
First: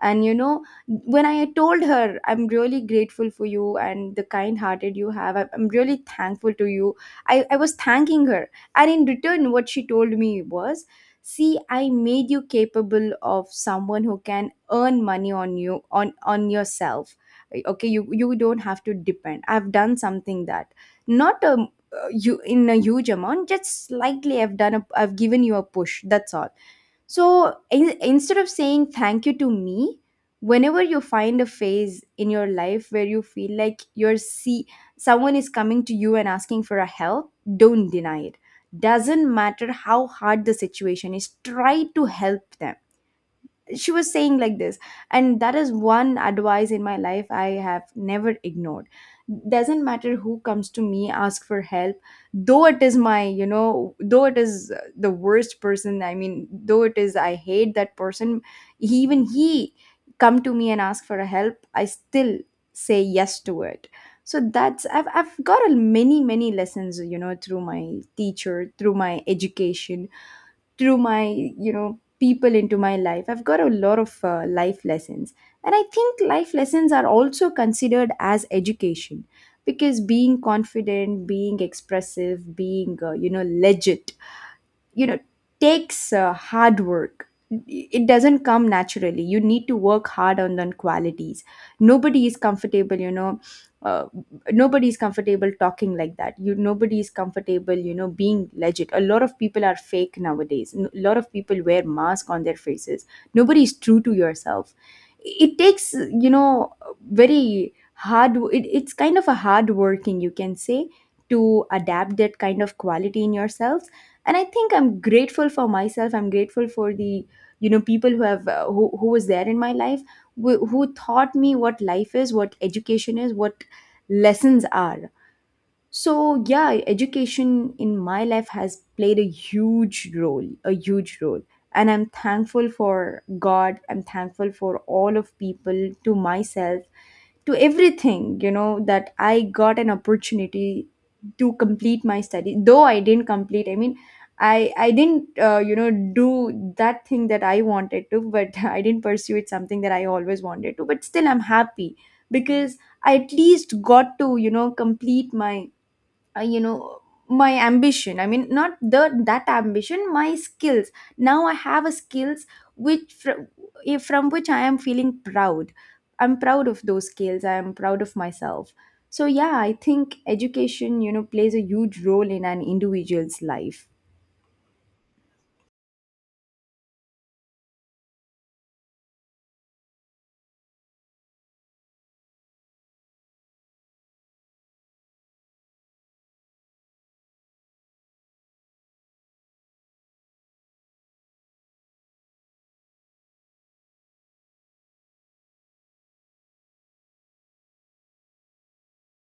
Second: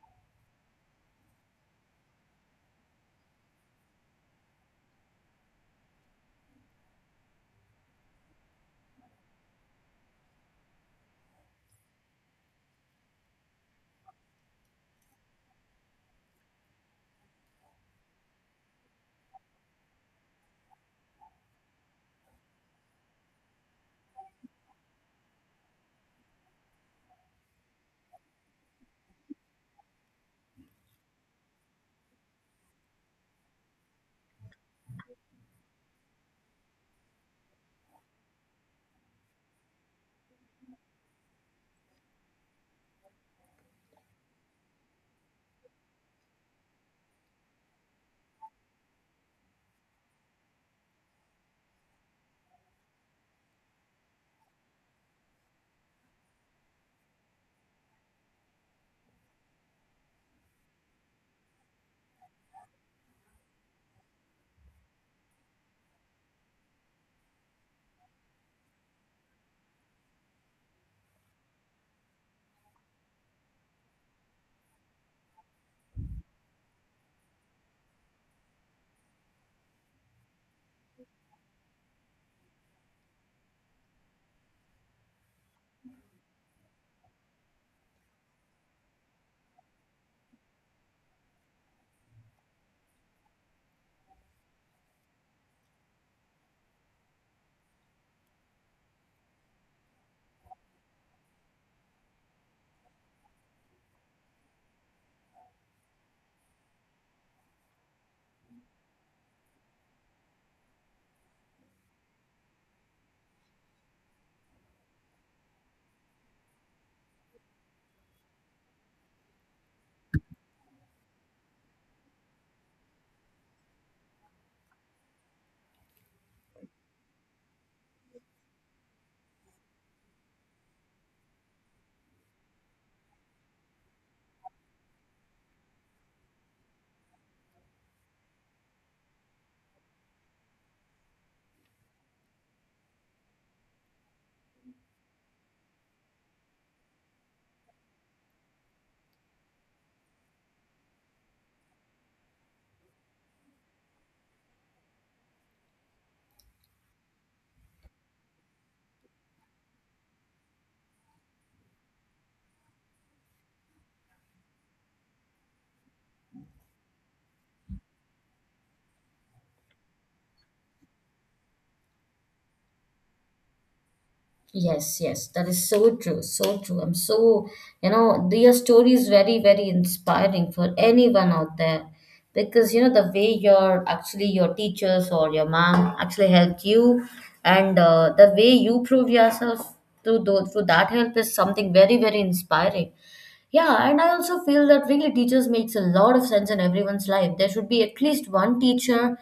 [SPEAKER 1] And you know, when I told her I'm really grateful for you and the kind hearted you have, I'm really thankful to you. I was thanking her, and in return what she told me was, see, I made you capable of someone who can earn money on you on yourself. Okay, you don't have to depend. I've done something that, not a, you, in a huge amount, just slightly. I've done a, I've given you a push, that's all. So instead of saying thank you to me, whenever you find a phase in your life where you feel like you're, see, someone is coming to you and asking for a help, don't deny it. Doesn't matter how hard the situation is, try to help them. She was saying like this. And that is one advice in my life I have never ignored. Doesn't matter who comes to me ask for help, though it is my though it is the worst person, I mean though it is, I hate that person, even he come to me and ask for a help, I still say yes to it. So that's, I've got a many many lessons, you know, through my teacher, through my education, through my people into my life. I've got a lot of life lessons. And I think life lessons are also considered as education, because being confident, being expressive, being legit, you know takes hard work. It doesn't come naturally, you need to work hard on the qualities. Nobody is comfortable, uh, nobody is comfortable talking like that. You, nobody is comfortable, you know, being legit. A lot of people are fake nowadays, a lot of people wear mask on their faces. Nobody is true to yourself. It takes, very hard, it's kind of a hard working, you can say, to adapt that kind of quality in yourself. And I think I'm grateful for myself, I'm grateful for the people who have who was there in my life, who taught me what life is, what education is, what lessons are. So yeah, education in my life has played a huge role, a huge role. And I'm thankful for god, I'm thankful for all of people, to myself, to everything, you know, that I got an opportunity to complete my study. Though I didn't complete, I mean, I didn't do that thing that I wanted to, but I didn't pursue it, something that I always wanted to. But still, I'm happy, because I at least got to complete my uh, you know my ambition, I mean not the that ambition, my skills. Now I have a skills which from, from which I am feeling proud. I'm proud of those skills, I am proud of myself. So yeah, I think education, you know, plays a huge role in an individual's life.
[SPEAKER 2] Yes, yes, that is so true, so true. I'm so, your story is very, very inspiring for anyone out there, because the way your teachers or your mom actually helped you, and the way you prove yourself through that help is something very, very inspiring. Yeah, and I also feel that really teachers makes a lot of sense in everyone's life. There should be at least one teacher,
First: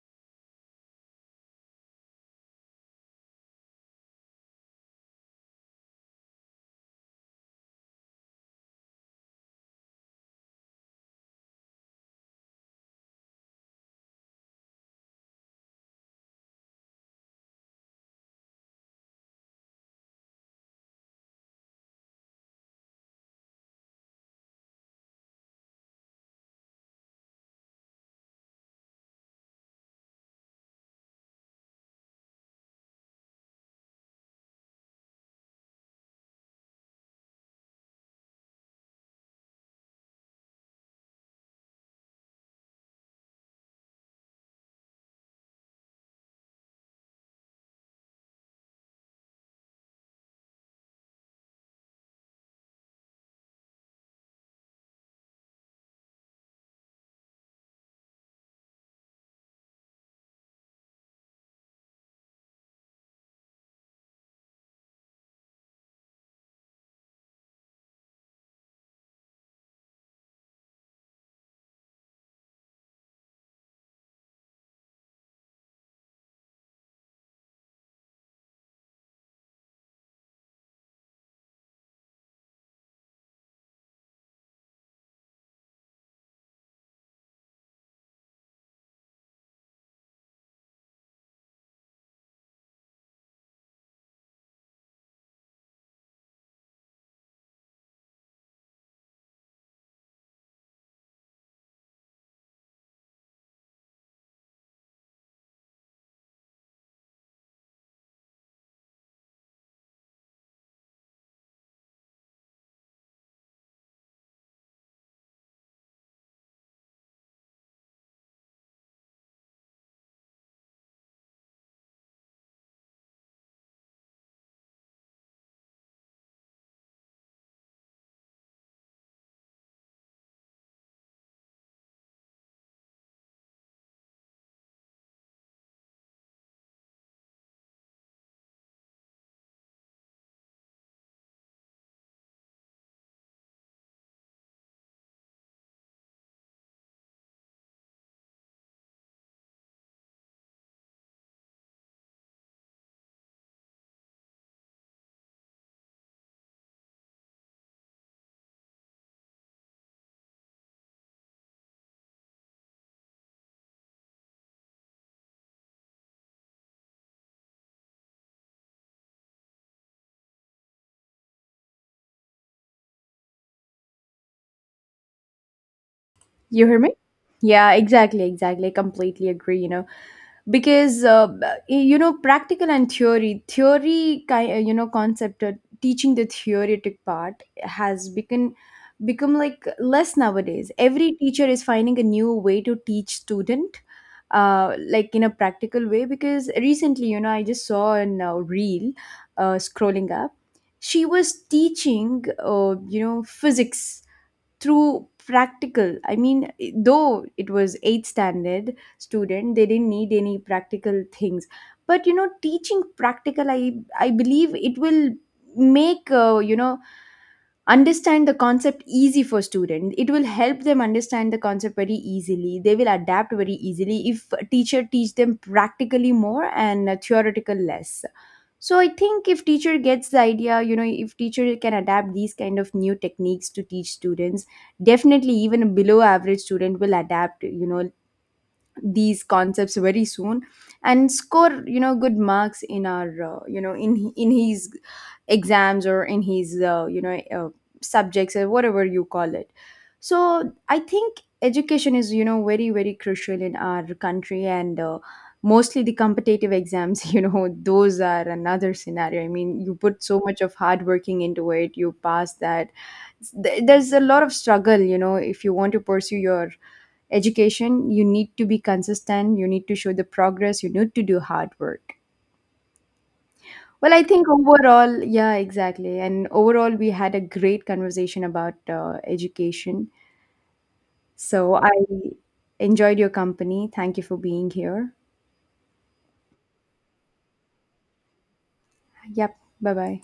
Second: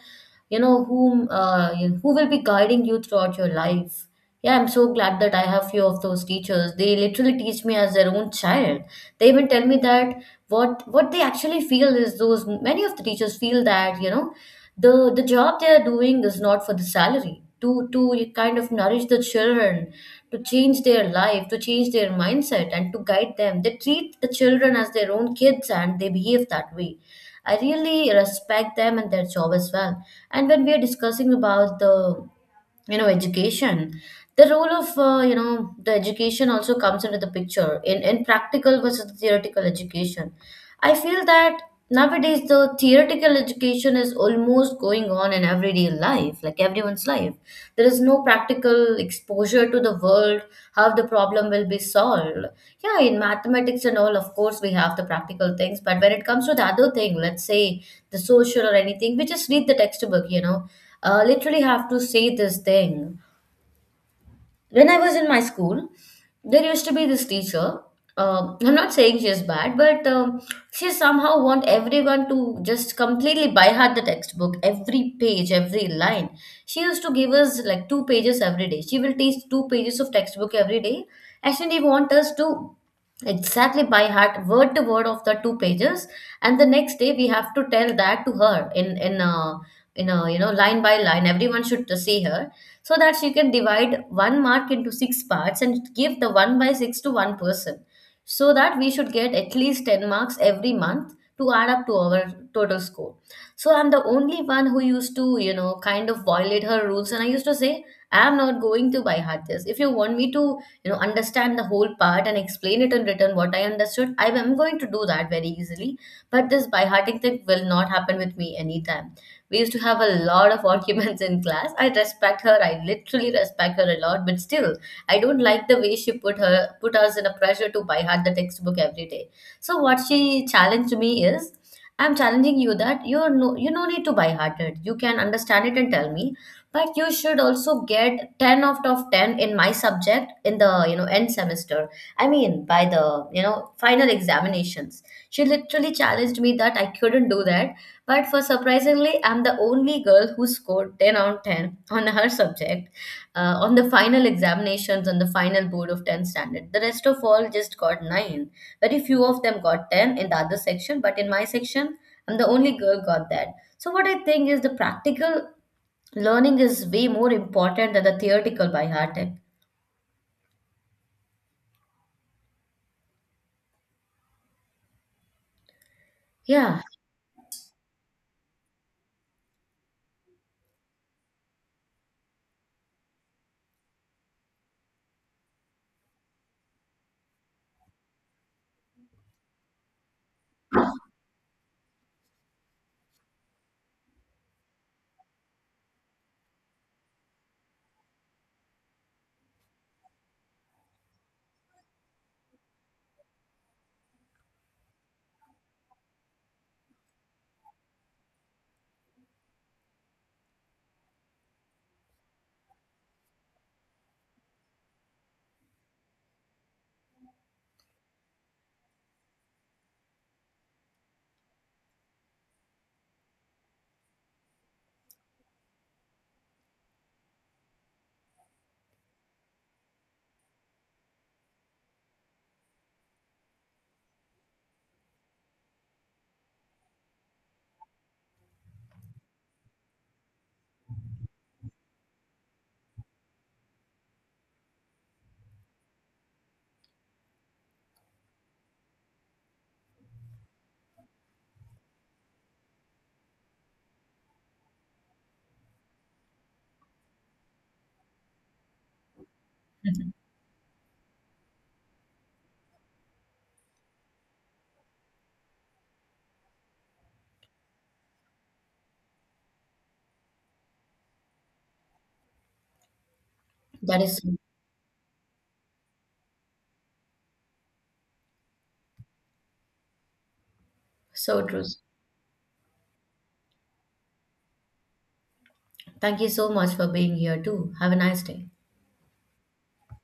[SPEAKER 2] whom, who will be guiding you throughout your life. Yeah, I'm so glad that I have few of those teachers. They literally teach me as their own child. They even tell me that what they actually feel is, those many of the teachers feel that, the job they are doing is not for the salary, to kind of nourish the children, to change their life, to change their mindset, and to guide them. They treat the children as their own kids and they behave that way. I really respect them and their job as well. And when we are discussing about the, education, the role of the education also comes into the picture, in practical versus theoretical education. I feel that nowadays the theoretical education is almost going on in everyday life, like everyone's life. There is no practical exposure to the world, how the problem will be solved. Yeah, in mathematics and all, of course we have the practical things, but when it comes to the other thing, let's say the social or anything, we just read the textbook. Literally have to say this thing. When I was in my school, there used to be this teacher. I'm not saying she is bad, but she somehow want everyone to just completely by heart the textbook, every page, every line. She used to give us like two pages every day. She will teach two pages of textbook every day. Actually, want us to exactly by heart, word to word of the two pages, and the next day we have to tell that to her, in a, line by line. Everyone should see her, so that she can divide one mark into six parts and give the one by six to one person, so that we should get at least 10 marks every month to add up to our total score. So I'm the only one who used to, kind of violate her rules, and I used to say, I'm not going to buy heart this. If you want me to, understand the whole part and explain it in written what I understood, I am going to do that very easily. But this by hearting thing will not happen with me anytime. We used to have a lot of arguments in class. I respect her. I literally respect her a lot, but still, I don't like the way she put us in a pressure to buy hard the textbook every day. So what she challenged me is, I'm challenging you that you no need to buy hard it. You can understand it and tell me, but you should also get ten out of ten in my subject, in the, end semester. I mean, by the, you know final examinations. She literally challenged me that I couldn't do that, but for surprisingly, I'm the only girl who scored 10 out of 10 on her subject, on the final examinations, on the final board of 10 standard. The rest of all just got 9. Very few of them got 10 in the other section, but in my section, I'm the only girl got that. So what I think is, the practical learning is way more important than the theoretical by heart.
[SPEAKER 1] You hear
[SPEAKER 2] Yeah,
[SPEAKER 1] me? Yeah, exactly, exactly. I completely agree, you know. Because you know, practical and theory, theory kind, you know, concept, teaching the theoretic part has become, become like less nowadays. Every teacher is finding a new way to teach student, like in a practical way. Because recently, you know, I just saw an reel scrolling up. She was teaching, physics through practical. I mean, though it was eighth standard student, they didn't need any practical things. But you know, teaching practical, I believe it will make understand the concept easy for student. It will help them understand the concept very easily, they will adapt very easily if a teacher teach them practically more and theoretical less. So I think if teacher gets the idea, you know, if teacher can adapt these kind of new techniques to teach students, definitely even a below average student will adapt, you know, these concepts very soon, and score, you know, good marks in our in his exams or in his subjects or whatever you call it. So I think education is, you know, very very crucial in our country. And mostly the competitive exams, you know, those are another scenario. I mean you put so much of hard working into it, you pass that. There's a lot of struggle, you know. If you want to pursue your education, you need to be consistent, you need to show the progress, you need to do hard work. Well
[SPEAKER 2] that
[SPEAKER 1] I
[SPEAKER 2] is so
[SPEAKER 1] think overall, yeah, exactly, and overall we had a great conversation about education.
[SPEAKER 2] so
[SPEAKER 1] So
[SPEAKER 2] true.
[SPEAKER 1] I enjoyed your company. Thank you for being here.
[SPEAKER 2] Thank you so much for being here too. Have a nice day.
[SPEAKER 1] Yep, bye bye.